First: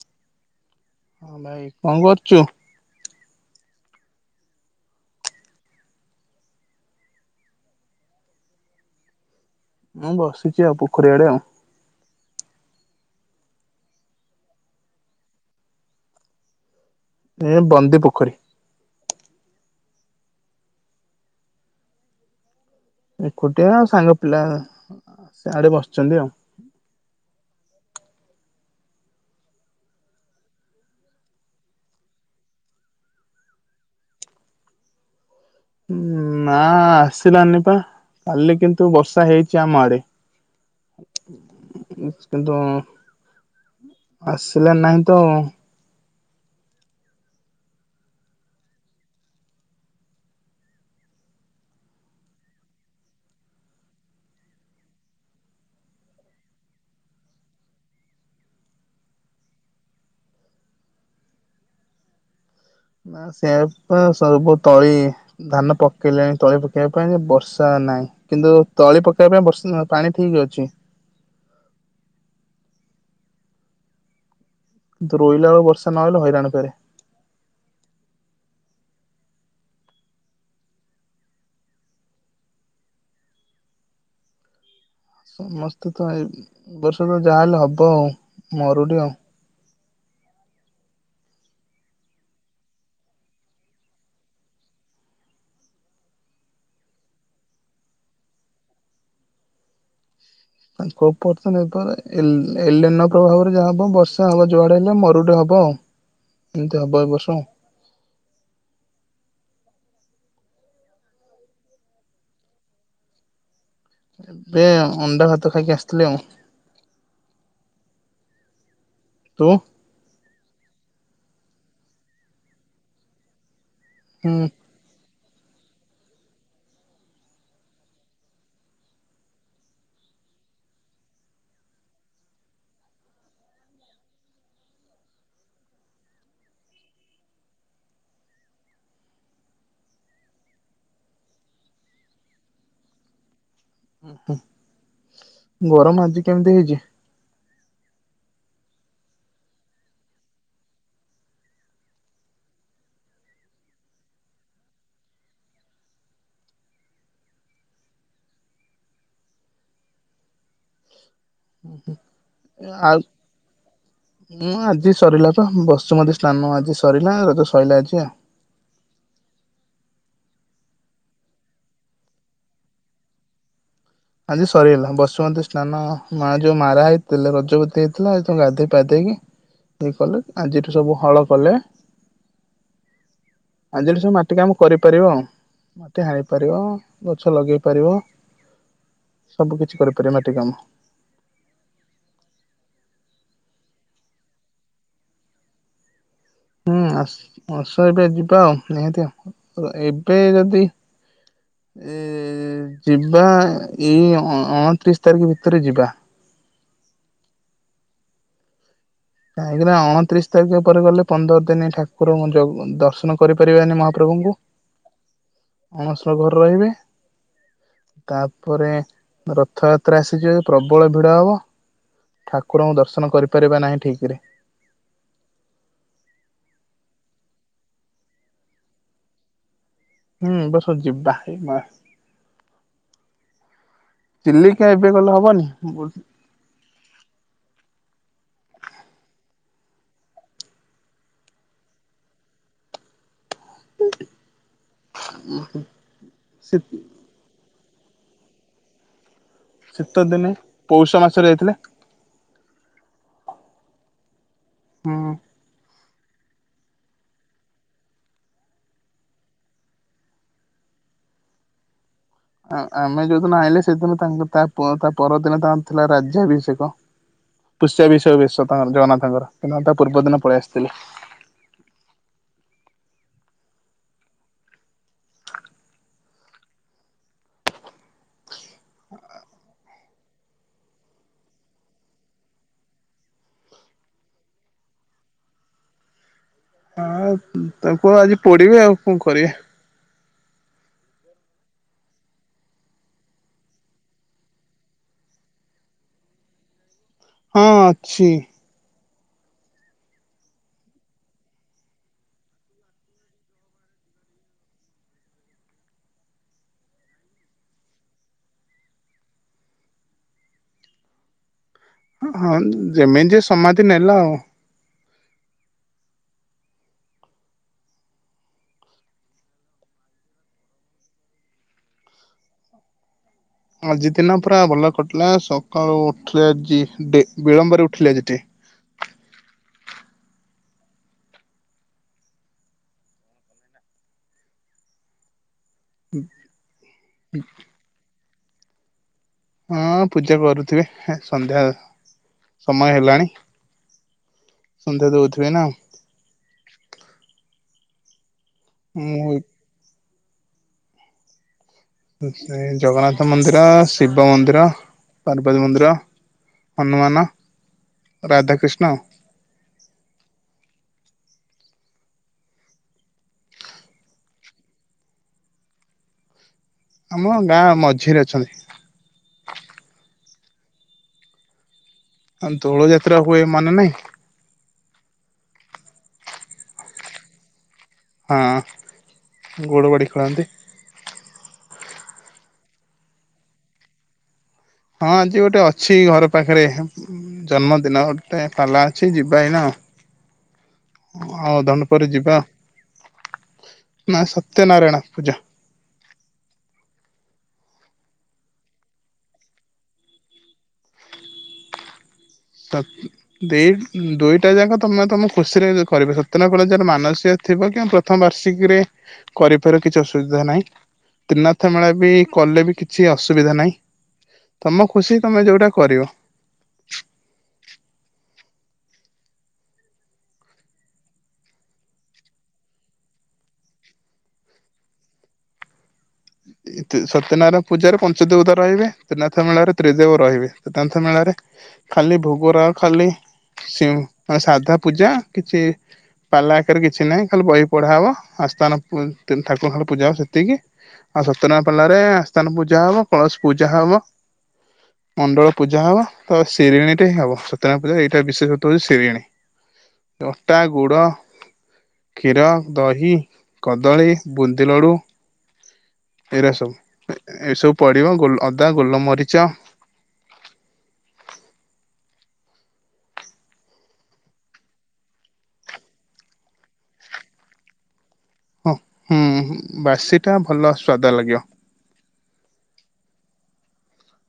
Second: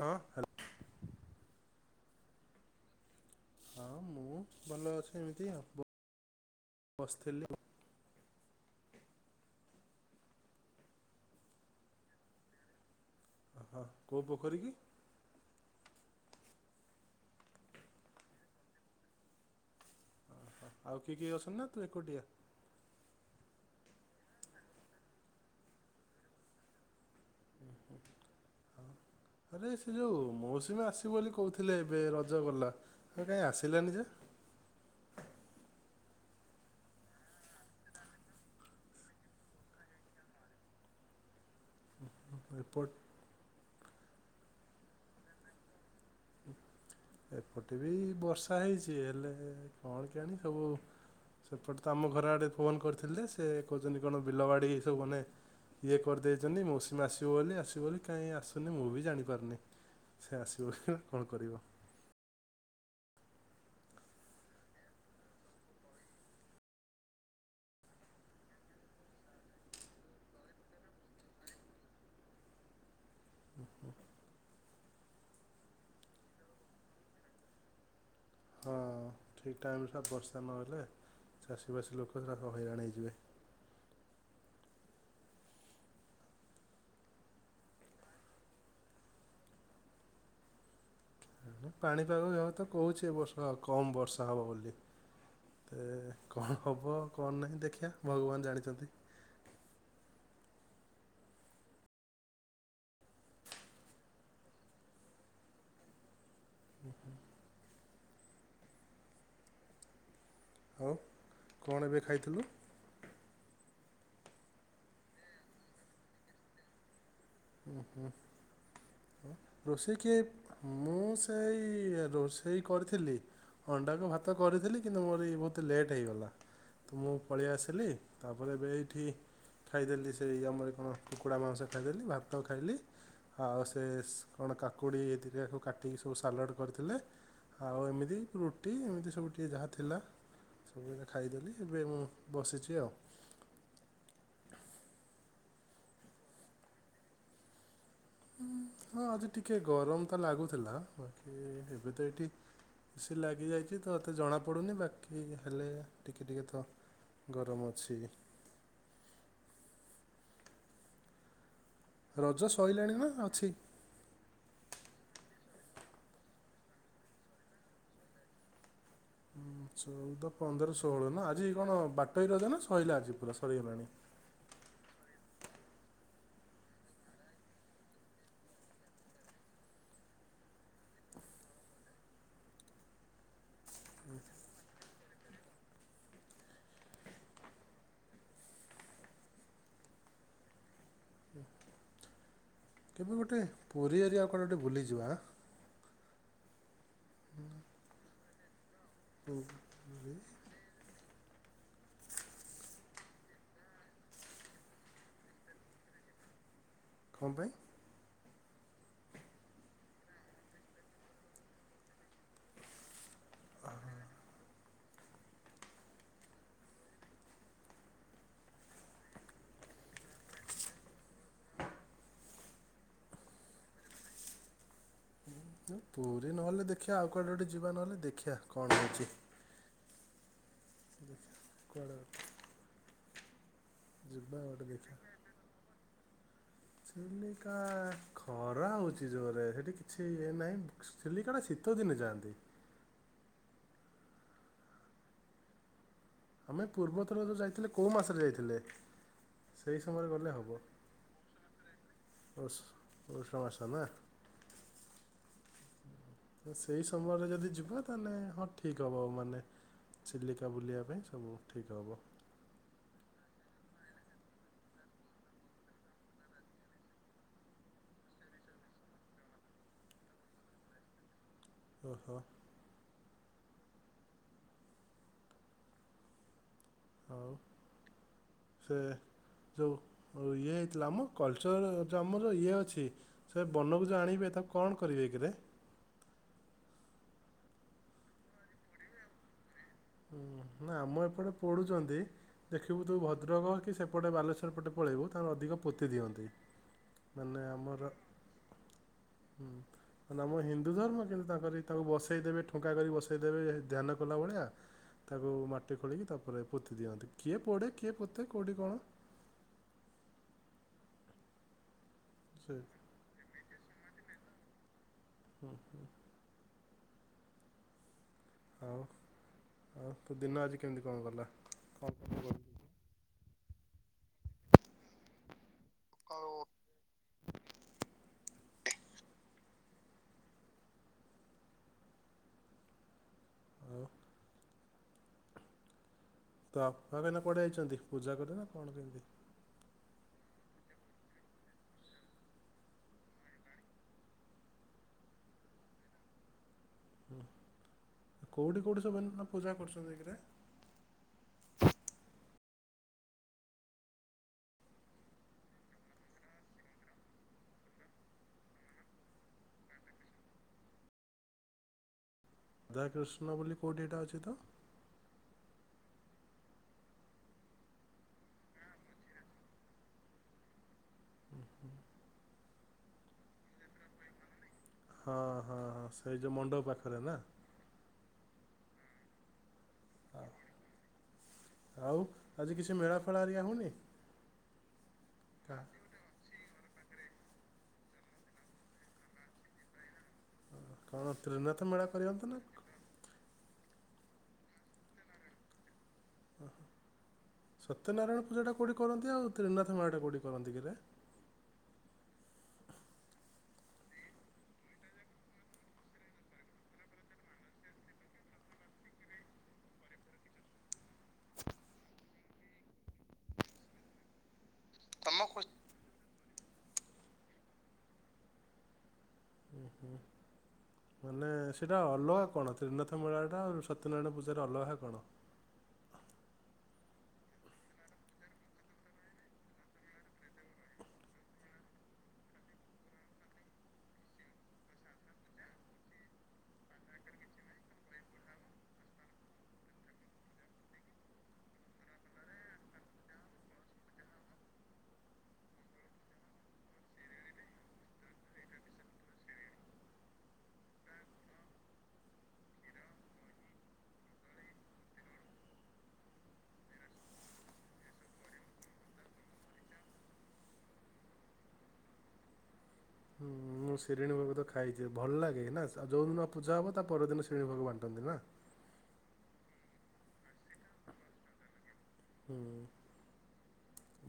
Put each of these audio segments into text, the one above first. ହଁ। [unintelligible] ଭାଇ କଅଁ କରୁଛୁ। ହଁ ମୁଁ ଭଲ ଅଛି ଏମିତି ଆଉ ବସିଥିଲି। ମୁଁ ବସିଚି ଆଉ ପୋଖରୀଆଡେ ଆଉ। ହଁ କୋଉ ପୋଖରୀ କି? ଏ ବନ୍ଦୀ ପୋଖରୀ। ଓହୋ। ଆଉ କିଏ କିଏ ଅଛନ୍ ନା ତୁ ଏକୁଟିଆ। ଏକୁଟିଆ ଆ ସାଙ୍ଗ ପିଲାଆଡେ ବସିଛନ୍ତି ଆଉ। ହଁ। ଆରେ ସେ ଯୋଉ ମୌସୁମି ଆସିବି ବୋଲି କହୁଥିଲେ ଏବେ ରଜ ଗଲା ହେଲେ କାଇଁ ଆସିଲାନି ଯେ ନା ଆସିଲାନି ପା କାଲି କିନ୍ତୁ ବର୍ଷା ହେଇଛି ଆମ ଆଡେ। ହଃ। [unintelligible] କିନ୍ତୁ ଆସିଲା ନାହିଁ ତ। ଏପଟେ ବି ବର୍ଷା ହେଇଛି ହେଲେ କଣ କେଇଆଣି ସବୁ। ସେପଟେ ତ ଆମ ଘର ଆଡ଼େ ଫୋନ୍ କରିଥିଲେ ସେ କହୁଛନ୍ତି କଣ ବିଲବାଡ଼ି ଏ ସବୁ ମାନେ ଇଏ କରିଦେଇଛନ୍ତି ମୈସିମି ଆସିବ ବୋଲି ଆସିବ ବୋଲି କାହିଁ ଆସୁନି ମୁଁ ବି ଜାଣିପାରୁନି। ସେ ଆସିବ ବୋଲି କଣ କରିବ। ସେଇପା ସବୁ ତଳି ଧାନ ପକେଇଲେଣି ତଳି ପକେଇବା ପାଇଁ ବର୍ଷା ନାହିଁ। କିନ୍ତୁ ତଳି ପକେଇବା ପାଇଁ ବର୍ଷ ପାଣି ଠିକ୍ ଅଛି। ହୁ ହୁ। ରୋଇଲା ବେଳ ବର୍ଷା ନହଲେ ହଇରାଣ ଫେରେ। ହଁ ଠିକ୍ ଟାଇମ୍ର ସାର୍ ବର୍ଷା ନହେଲେ ଚାଷୀ ବାସି ଲୋକ ସବୁ ହଇରାଣ ହେଇଯିବେ। ସମସ୍ତେ ତ ଏ ବର୍ଷ ତ ଯାହାହେଲେ ହବ ଆଉ ମରୁଡି ଆଉ। ପାଣିପାଗ ଯେହେତୁ କହୁଛି ବର୍ଷ କମ୍ ବର୍ଷା ହେବ ବୋଲି। ତ କଣ ହେବ କଣ ନାହିଁ ଦେଖିବା ଭଗବାନ ଜାଣିଛନ୍ତି। ଖୋବ ପର୍ ଏପ ଏଲେନ ପ୍ରଭାବରେ ଯାହା ହବ ବର୍ଷା ହବ ଯୁଆଡେ ହେଲେ ମରୁଡେ ହବ ଆଉ। [unintelligible] ଏମିତି ହବ ଏ ବର୍ଷ ଆଉ ହଉ କଣ ଏବେ ଖାଇଥିଲୁ ଏ ଅଣ୍ଡା ଭାତ ଖାଇକି ଆସିଥିଲି ଆଉ ହୁ ହୁଁ ତୁ? ରୋଷେଇ କିଏ? ମୁଁ ସେଇ ରୋଷେଇ କରିଥିଲି ଅଣ୍ଡାକୁ ଭାତ ହୁଁ କରିଥିଲି କିନ୍ତୁ ମୋର ଏୟୀ ବହୁତ ଲେଟ୍ ହେଇଗଲା ତ ମୁଁ ପଳେଇ ଆସିଲି ତାପରେ ଏବେ ଏଇଠି ଖାଇଦେଲି ସେଇ ଆମର କଣ କୁକୁଡ଼ା ମାଂସ ଖାଇଦେଲି ଭାତ ଖାଇଲି ଆଉ ସେ କଣ କାକୁଡ଼ି ଏ ଦିଟା କୁ କାଟିକି ସବୁ ସାଲାଡ଼ କରିଥିଲେ ଆଉ ଏମିତି ରୁଟି ଏମିତି ସବୁ ଟିକେ ଯାହା ଥିଲା ସବୁଏଇନା ଖାଇଦେଲି ଏବେ ମୁଁ ବସିଛି ଆଉ ହ ଗରମ ଆଜି କେମିତି ହେଇଛି? ହଁ ହଁ ଆଜି ଟିକେ ଗରମ ତ ଲାଗୁଥିଲା ବାକି ଏବେ ତ ଏଇଠି ଏ ସି ଲାଗିଯାଇଛି ତ ଏତେ ଜଣାପଡ଼ୁନି ବାକି ହେଲେ ଟିକେ ଟିକେ ତ ଗରମ ଅଛି ଯେ ହ ରଜ ସଇଲାଣି ନା ହଁ ଅଛି? ଆଉ ହଁ ଆଜି ସରିଲା ତ ବସୁମତି ସ୍ନାନ ଆଜି ସରିଲା ରଜ ସରିଲା ଆଜି ଆଉ ଚଉଦ ପନ୍ଦର ଷୋହଳ ନା ଆଜି କଣ ବାଟୋଇ ରଜ ନା ସଇଲା ଆଜି ପୁରା ସରିଗଲାଣି ଆଜି ସରିଗଲା ବସୁମତୀ ସ୍ନାନ ମା ଯୋଉ ମାରା ହେଇଥିଲେ ରଜବତୀ ହେଇଥିଲା ଆଜି ତାକୁ ଗାଧେଇ ପାଧେଇକି ଇଏ କଲେ ଆଜିଠୁ ସବୁ ହଳ କଲେ ଆଜିଠୁ ସବୁ ମାଟି କାମ କରିପାରିବ ଆଉ ମାଟି ହାଣି ପାରିବ ଗଛ ଲଗେଇ ପାରିବ ସବୁ କିଛି କରିପାରିବ ମାଟି କାମ କେବେ ଗୋଟେ ପୁରୀ ଏରିଆ କୁ କୁଆଡ଼େ ଗୋଟେ ବୁଲିଯିବାଁ ହୁଁ ଆସ୍ ଆସ ଏବେ ଯିବା ଆଉ ନିହାତି ପୁରୀ ଏବେ ଯଦି ଏ ଯିବା ଏଇ ଅ -ଅଣତିରିଶ ତାରିଖ ଭିତରେ ଯିବା କଣ ପାଇଁ କାହିଁକିନା ଅଣତିରିଶ ତାରିଖ ପରେ ଗଲେ ପନ୍ଦର ଦିନ ଠାକୁରଙ୍କୁ ଯୋଉ ଦର୍ଶନ କରିପାରିବାନି ମହାପ୍ରଭୁଙ୍କୁ [inaudible] ଅଣସ ର ଘରେ ରହିବେ ତାପରେ ରଥଯାତ୍ରା ଆସିଯିବ ପ୍ରବଳ ଭିଡ ହବ ଠାକୁରଙ୍କୁ ଦର୍ଶନ କରିପାରିବା ନାହିଁ ଠିକ ରେ ପୌ ପୁରୀ ନହେଲେ ଦେଖିବା ଆଉ କୁଆଡ଼େ ଗୋଟେ ଯିବା ନହେଲେ ଦେଖିବା କଣ ହେଉଛି ହୁଁ ଏ ବର୍ଷ ଯିବା ଦେଖିବା ଇ ମା [unintelligible] ଯିବା ଗୋଟେ ଚିଲିକା ଏବେ ଦେଖିବା ଗଲେ ହବନି ଚିଲିକା ଖରା ହଉଛି ଜୋରେ ସେଠି କିଛି ଇଏ ନାହିଁ ଚିଲିକାଟା ଶୀତଦିନେ ଯାଆନ୍ତି। [inaudible] ଆମେ ପୂର୍ବଥର ଯୋଉ ଯାଇଥିଲେ କୋଉ ମାସରେ ଯାଇଥିଲେ? ସେଇ ଶୀତ ସମୟରେ ଗଲେ ଦିନେ ପୌଷ ମାସରେ ଯାଇଥିଲେ ପୌସ୍ ପୌଷ ମାସ ନାଁ ହଁ ହ ସେଇ ସମୟରେ ଯଦି ଯିବ ତାହେଲେ ହଁ ଠିକ ହବ ଆଉ ମାନେ ଚିଲିକା ବୁଲିବା ପାଇଁ ସବୁ ଠିକ୍ ହବ ଆ ଆମେ ଯୋଉଦିନ ଆଇଲେ ସେଦିନ ତାଙ୍କ ତା ପ ତା ପରଦିନ ତାଙ୍କର ଥିଲା ରାଜ୍ୟାଭିଷେକ ପୁଷ୍ୟା ବିଷୟ ବେଶ ତାଙ୍କର ଜଗନ୍ନାଥଙ୍କର ସେ ଦିନ ତା ପୂର୍ବ ଦିନ ପଳେଇ ଆସିଥିଲେ ଓହୋ ଆଉ ସେ ଯେଉଁ ଇଏ ହେଇଥିଲା ଆମ କଲଚର ଯେ ଆମର ଇଏ ଅଛି ସେ ବନଭୂଜ ଆଣିବେ ତାଙ୍କୁ କଣ କରିବେ କିରେ। ହଁ ତାକୁ ଆଜି ପୋଡ଼ିବେ ଆଉ କଣ କରିବେ। ହୁଁ ନା ଆମ ଏପଟେ ପୋଡୁଛନ୍ତି। ଦେଖିବୁ ତୁ ଭଦ୍ରକ କି ସେପଟେ ବାଲେଶ୍ୱର ପଟେ ପଳେଇବୁ ତାଙ୍କର ଅଧିକ ପୋତି ଦିଅନ୍ତି। ମାନେ ହଁ ଆମର ଅଛି। ହୁଁ ମାନେ ଆମର ହିନ୍ଦୁ ଧର୍ମ କିନ୍ତୁ ତାଙ୍କରି ତାଙ୍କୁ ବସେଇଦେବେ ଠୁଙ୍କା କରି ବସ ବସେଇ ଦେବେ ଏ ଧ୍ୟାନ କଲା ଭଳିଆ ତାକୁ ମାଟି ଖୋଳିକି ତାପରେ ପୋତି ଦିଅନ୍ତି କିଏ ପୋଡ଼େ କିଏ ପୋତେ କୋଉଠି କଣ। ହଁ ସେ ଯେମିତି ଯିଏ ସମାଧି ନେଲା ଆଉ। ହୁଁ ହୁଁ। ଆଉ ଆଉ ତୋ ଦିନ ଆଜି କେମିତି କଣ ଗଲା [unintelligible] ଆଜି ଦିନ ପୁରା ଭଲରେ କଟିଲା ସକାଳୁ ଉଠିଲି ଆଜି ଡି ବିଳମ୍ବରେ ଉଠିଲି ଆଜି ଟିକେ। ଆଉ ତ [unintelligible] କୁଆଡେ ଯାଇଛନ୍ତି? ପୂଜା କରେ ନାଁ କଣ କେମିତି? ହଁ ପୂଜା କରୁଥିବେ ହେ ସନ୍ଧ୍ୟା ସମୟ ହେଲାଣି। ସନ୍ଧ୍ୟା ଦଉଥିବେ ଏଇନା। ହୁଁ କୋଉଠି କୋଉଠି ସବୁ ମୁଁ ଏଇନେ ପୂଜା କରୁଛନ୍ତି କିରେ? ଶ୍ରୀ ଜଗନ୍ନାଥ ମନ୍ଦିର ଶିବ ମନ୍ଦିର ପାର୍ବତୀ ମନ୍ଦିର। ହନୁମାନ ରାଧେକୃଷ୍ଣ ଆଉ। ରାଧାକୃଷ୍ଣ ବୋଲି କୋଉଠି ଏଟା ଅଛି ତ? ଆମ ଗାଁ ମଝିରେ ଅଛନ୍ତି। ଉଁ ହୁଁ। ଆମ୍ ଦୋଳ ଯାତ୍ରା ହୁଏ ମନେ ନାଇଁ? ହଁ ହଁ ହଁ ସେଇ ଯୋଉ ମଣ୍ଡପ ପାଖରେ ନା? ହଁ ଗୋଡ଼ ବାଡ଼ି। ହଁ ଆଉ ଆଜି କିଛି ମେଳା ଫେଳା ହେରିଆ ହଉନି? ହଁ ଆଜି ଗୋଟେ ଅଛି ଘର ପାଖରେ ଉଁ ଜନ୍ମଦିନ ଗୋଟେ ପାଲା ଅଛି ଯିବା ଏଇନା ଆଉ। ହଁ କଣ ତ୍ରିନାଥ ମେଳା କରିୟନ୍ତି ନାଁ କଣ? ନାଁ ସତ୍ୟନାରାୟଣ ପୂଜା। ଓ ହୋ ସତ୍ୟନାରାୟଣ ପୂଜାଟା କୋଉଁଠି କରନ୍ତି ଆଉ ତ୍ରିନାଥ ମେଳାଟା କୋଉଁଠି କରନ୍ତି କିରେ? ତ ଦି ଦୁଇଟା ଯାକ ତମେ ତମ ଖୁସିରେ କରିବ ସତ୍ୟନାରାୟଣ ପୂଜା ଯାର ମାନସିକ ଥିବ କି ପ୍ରଥମ ବାର୍ଷିକୀରେ କରିପାରିବ କିଛି ଅସୁବିଧା ନାହିଁ। ତ୍ରିନାଥ ମେଳା ବି କଲେ ବି କିଛି ଅସୁବିଧା ନାଇଁ ତମ ଖୁସି ତମେ ଯୋଉଟା କରିବ। ଉଁ ହୁଁ। ମାନେ ସେଇଟା ଅଲଗା କଣ ତ୍ରିନାଥ ମେଳାଟା ଆଉ ସତ୍ୟନାରାୟଣ ପୂଜାର ଅଲଗା କଣ? ଇ ତି ସତ୍ୟନାରାୟଣ ପୂଜାରେ ପଞ୍ଚଦେବତା ରହିବେ ତ୍ରିନାଥ ମେଳାରେ ତ୍ରିଦେବ ରହିବେ ତ୍ରିନାଥ ମେଳାରେ ଖାଲି ଭୋଗରାଗ ଖାଲି ସି ସାଧା ପୂଜା କିଛି ପାଲା ଆକାରରେ କିଛି ନାହିଁ ଖାଲି ବହି ପଢ଼ା ହବ ଆସ୍ଥାନ ପୁ ତି ନି ଠାକୁରଙ୍କ ପୂଜା ହବ ସେତିକି। ଆଉ ସତ୍ୟନାରାୟଣ ପାଲାରେ ଆସ୍ଥାନ ପୂଜା ହବ କଳସ ପୂଜା ହବ। [inaudible] ମଣ୍ଡଳ ପୂଜା ହବ ତ ସିରିଣୀ ଟେ ହବ ସତ୍ୟାନାରଣ ପୂଜାର ଏଇଟା ବିଶେଷତ୍ୱ ହଉଛି ସିରିଣୀ। ଅଟା ଗୁଡ଼ କ୍ଷୀର ଦହି କଦଳୀ ବୁନ୍ଦି ଲଡ଼ୁ। ଏଇରା ସବୁ ଏ ଏସବୁ ପଡିବ ଗୋଲ ଅଦା ଗୋଲମରିଚ। ହୁଁ ମୁଁ ଶିରିଣୀ ଭୋଗ ତ ଖାଇଛି ଭଲ ଲାଗେ ନା ଯଉଁଦିନ ପୂଜା ହବ ତା ପରଦିନ ଶିରିଣୀ ଭୋଗ ବାଣ୍ଟନ୍ତି ନା? ହଁ ହୁଁ ବାସି ଟା ଭଲ ସ୍ଵାଦ ଲାଗିବ। ହୁଁ।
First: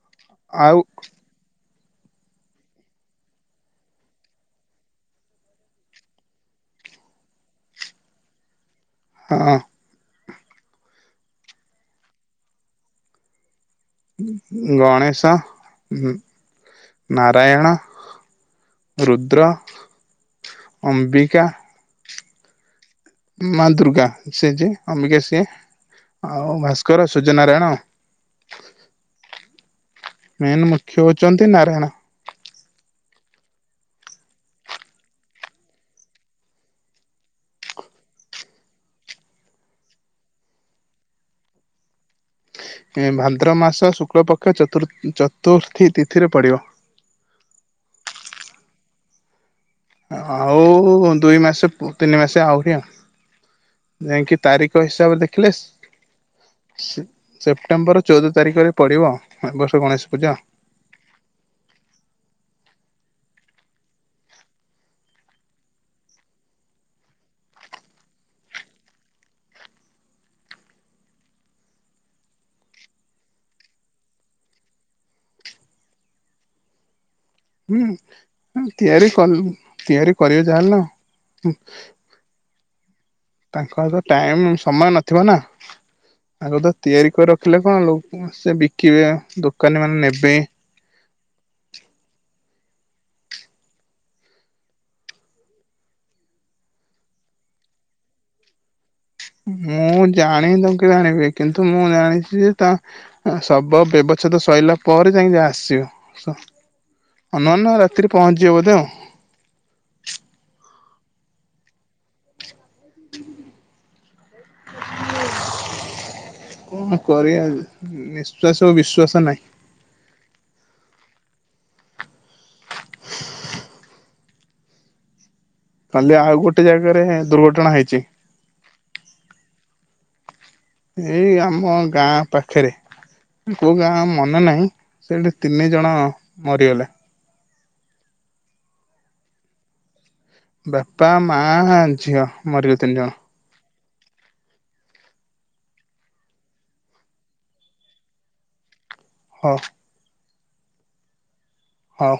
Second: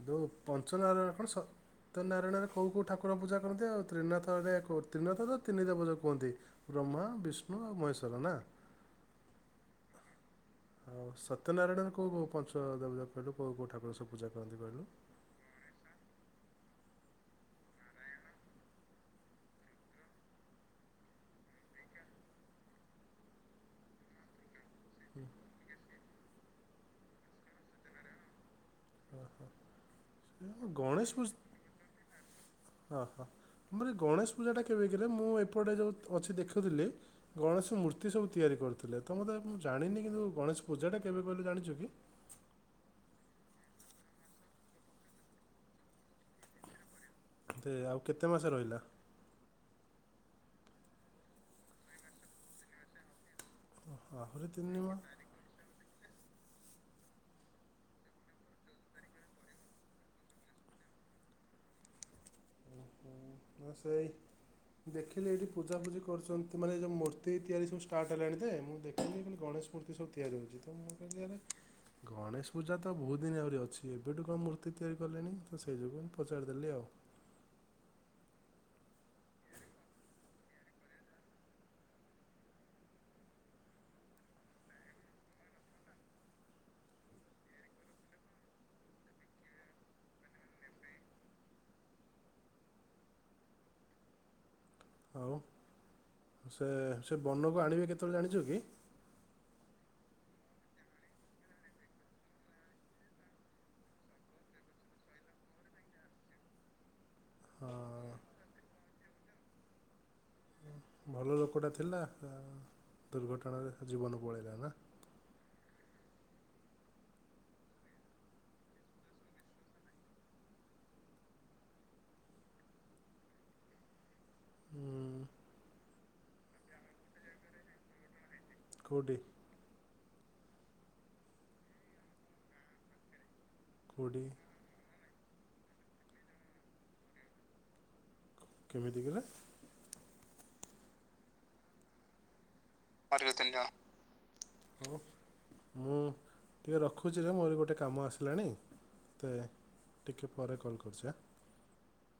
ଯଉ ଆଉ ପଞ୍ଚନାରାୟାଣ କଣ ସ ସତ୍ୟନାରାୟଣରେ କଉ କଉ ଠାକୁର ପୂଜା କରନ୍ତି ଆଉ ତ୍ରିନାଥରେ କୋଉ ତ୍ରିନାଥରେ ତିନିଦେବତା କୁହନ୍ତି। ବ୍ରହ୍ମା ବିଷ୍ଣୁ ଆଉ ମହେଶ୍ଵର ନା? ହଁ। ଆଉ ସତ୍ୟନାରାୟଣରେ କୋଉ କୋଉ ପଞ୍ଚ ଦେବତା କଇଲୁ କଉ କଉ ଠାକୁର ସବୁ। ପୂଜା କରନ୍ତି ଉଁ କହିଲୁ ଗଣେଶ ଉଁ ନାରାୟଣ। ରୁଦ୍ର, ଅମ୍ବିକା ମାଆ ଦୁର୍ଗା ସିଏ ଯିଏ ଅମ୍ବିକା ସିଏ ଆଉ ଭାସ୍କର ସୂର୍ଯ୍ୟ ନାରାୟଣ ଓହୋ ମେନ୍ ଉଁ ମୁଖ୍ୟ ଗଣେଶ ପୂଜ୍ ହଉଛନ୍ତି ନାରାୟଣ ଅହ ଆମର ଏଇ ଗଣେଶ ପୂଜାଟା କେବେ କିରେ ମୁଁ ଏପଟେ ଯୋଉ ଅଛି ଦେଖୁଥିଲି ଗଣେଶ ମୂର୍ତ୍ତି ସବୁ ତିଆରି କରୁଥୁଲେ ତ ମତେ ମୁଁ ଜାଣିନି କିନ୍ତୁ ଗଣେଶ ପୂଜାଟା କେବେ କହିଲୁ ଜାଣିଚୁ କି? ଏ ଭାଦ୍ରବ ମାସ ଶୁକ୍ଳ ପକ୍ଷ ଚତୁର୍ ଚତୁର୍ଥୀ ତିଥିରେ ପଡିବ। କେତେ ଆଉ ମାସେ ରହିଲା? ଆଉ ଦୁଇ ମାସେ ପୁ ତିନି ମାସେ ଆହୁରି ଆ ଯାଇକି ଆହୁରି ତିନି ତାରିଖ ମାସ ହିସାବରେ ଦେଖିଲେ ସ୍ ସ୍-ସେପ୍ଟେମ୍ବର ଚୋଉଦ ତାରିଖରେ ପଡ଼ିବ ଏ ବର୍ଷ ଗଣେଶ ପୂଜା। ଉଁହୁଁ ନା ସେଇ ଦେଖିଲି ଏଇଠି ପୂଜାପୂଜି କରୁଚନ୍ତି ମାନେ ଏଇ ଯୋଉ ମୂର୍ତ୍ତି ତିଆରି ସବୁ ଷ୍ଟାର୍ଟ ହେଲାଣି ତେ ମୁଁ ଦେଖିଲି କହିଲି ଗଣେଶ ମୂର୍ତ୍ତି ସବୁ ତିଆରି ହୋଉଚି ତ ମୁଁ କହିଲି ଆରେ ଗଣେଶ ପୂଜା ତ ବୋହୁତ ଦିନ ଆହୁରି ଅଛି ଏବେଠୁ କଣ ମୂର୍ତ୍ତି ତିଆରି କଲେଣି ତ ସେଇ ଯୋଗୁ ହିଁ ପଚାରିଦେଲି ଆଉ। ହୁଁ ଉଁ ତିଆରି କ ତିଆରି କରିବେ ଯାହେଲେନ ହୁଁ। ତାଙ୍କ ହାତରେ ଟାଇମ ସମୟ ନଥିବ ନା। ଆଗତ ତିଆରି କରି ରଖିଲେ କଣ ଲୋ ଅଁ ସେ ବିକିବେ ଦୋକାନୀମାନେ ନେବେ ଆଉ ସେ ସେ ବନକୁ ଆଣିବେ କେତଳେ ଜାଣିଚୁ କି? ମୁଁ ଜାଣିନି ତାକୁ କେବେ ଆଣିବେ କିନ୍ତୁ ମୁଁ ଜାଣିଚି ଯେ ତା ଆଁ ସବ ବ୍ୟବଚ୍ଛେଦ ସଇଲା ପରେ ଯାଇଁକି ଯାହା ଆସିବ ସ ଅନୁମାନ ରାତିରେ ହଁ ପହଞ୍ଚଯିବ ବୋଧେ ଆଉ। ଭଲ ଲୋକଟା ଥିଲା ଆ ଦୁର୍ଘଟଣାରେ ଜୀବନ ପଳେଇଲା ନା। କଣ କରିବା ନିଶ୍ଵାସକୁ ବିଶ୍ଵାସ ନାହିଁ। କାଲି ଆଉ ଗୋଟେ ଜାଗାରେ ଦୁର୍ଘଟଣା ହେଇଚି। କୋଉଠି? ଏଇ ଆମ ଗାଁ ପାଖେରେ କୋଉ ଗାଁ ଆଉ କେଉଁଠି ମାନେ ନାହିଁ। ସେଠି ତିନି ଜଣ ମରିଗଲେ। କେମିତି କିରେ? ବାପା, ମାଆ, ଝିଅ ମରିବେ ତିନି ଜ ଯୋଉ ତିନଜଣ। ହଁ ମୁଁ ଟିକେ ରଖୁଚି ରେ ମୋର ଗୋଟେ କାମ ଆସିଲାଣି। ତତେ ହଉ ଟିକେ ପରେ କଲ୍ କରୁଚି ଆ। ହଉ।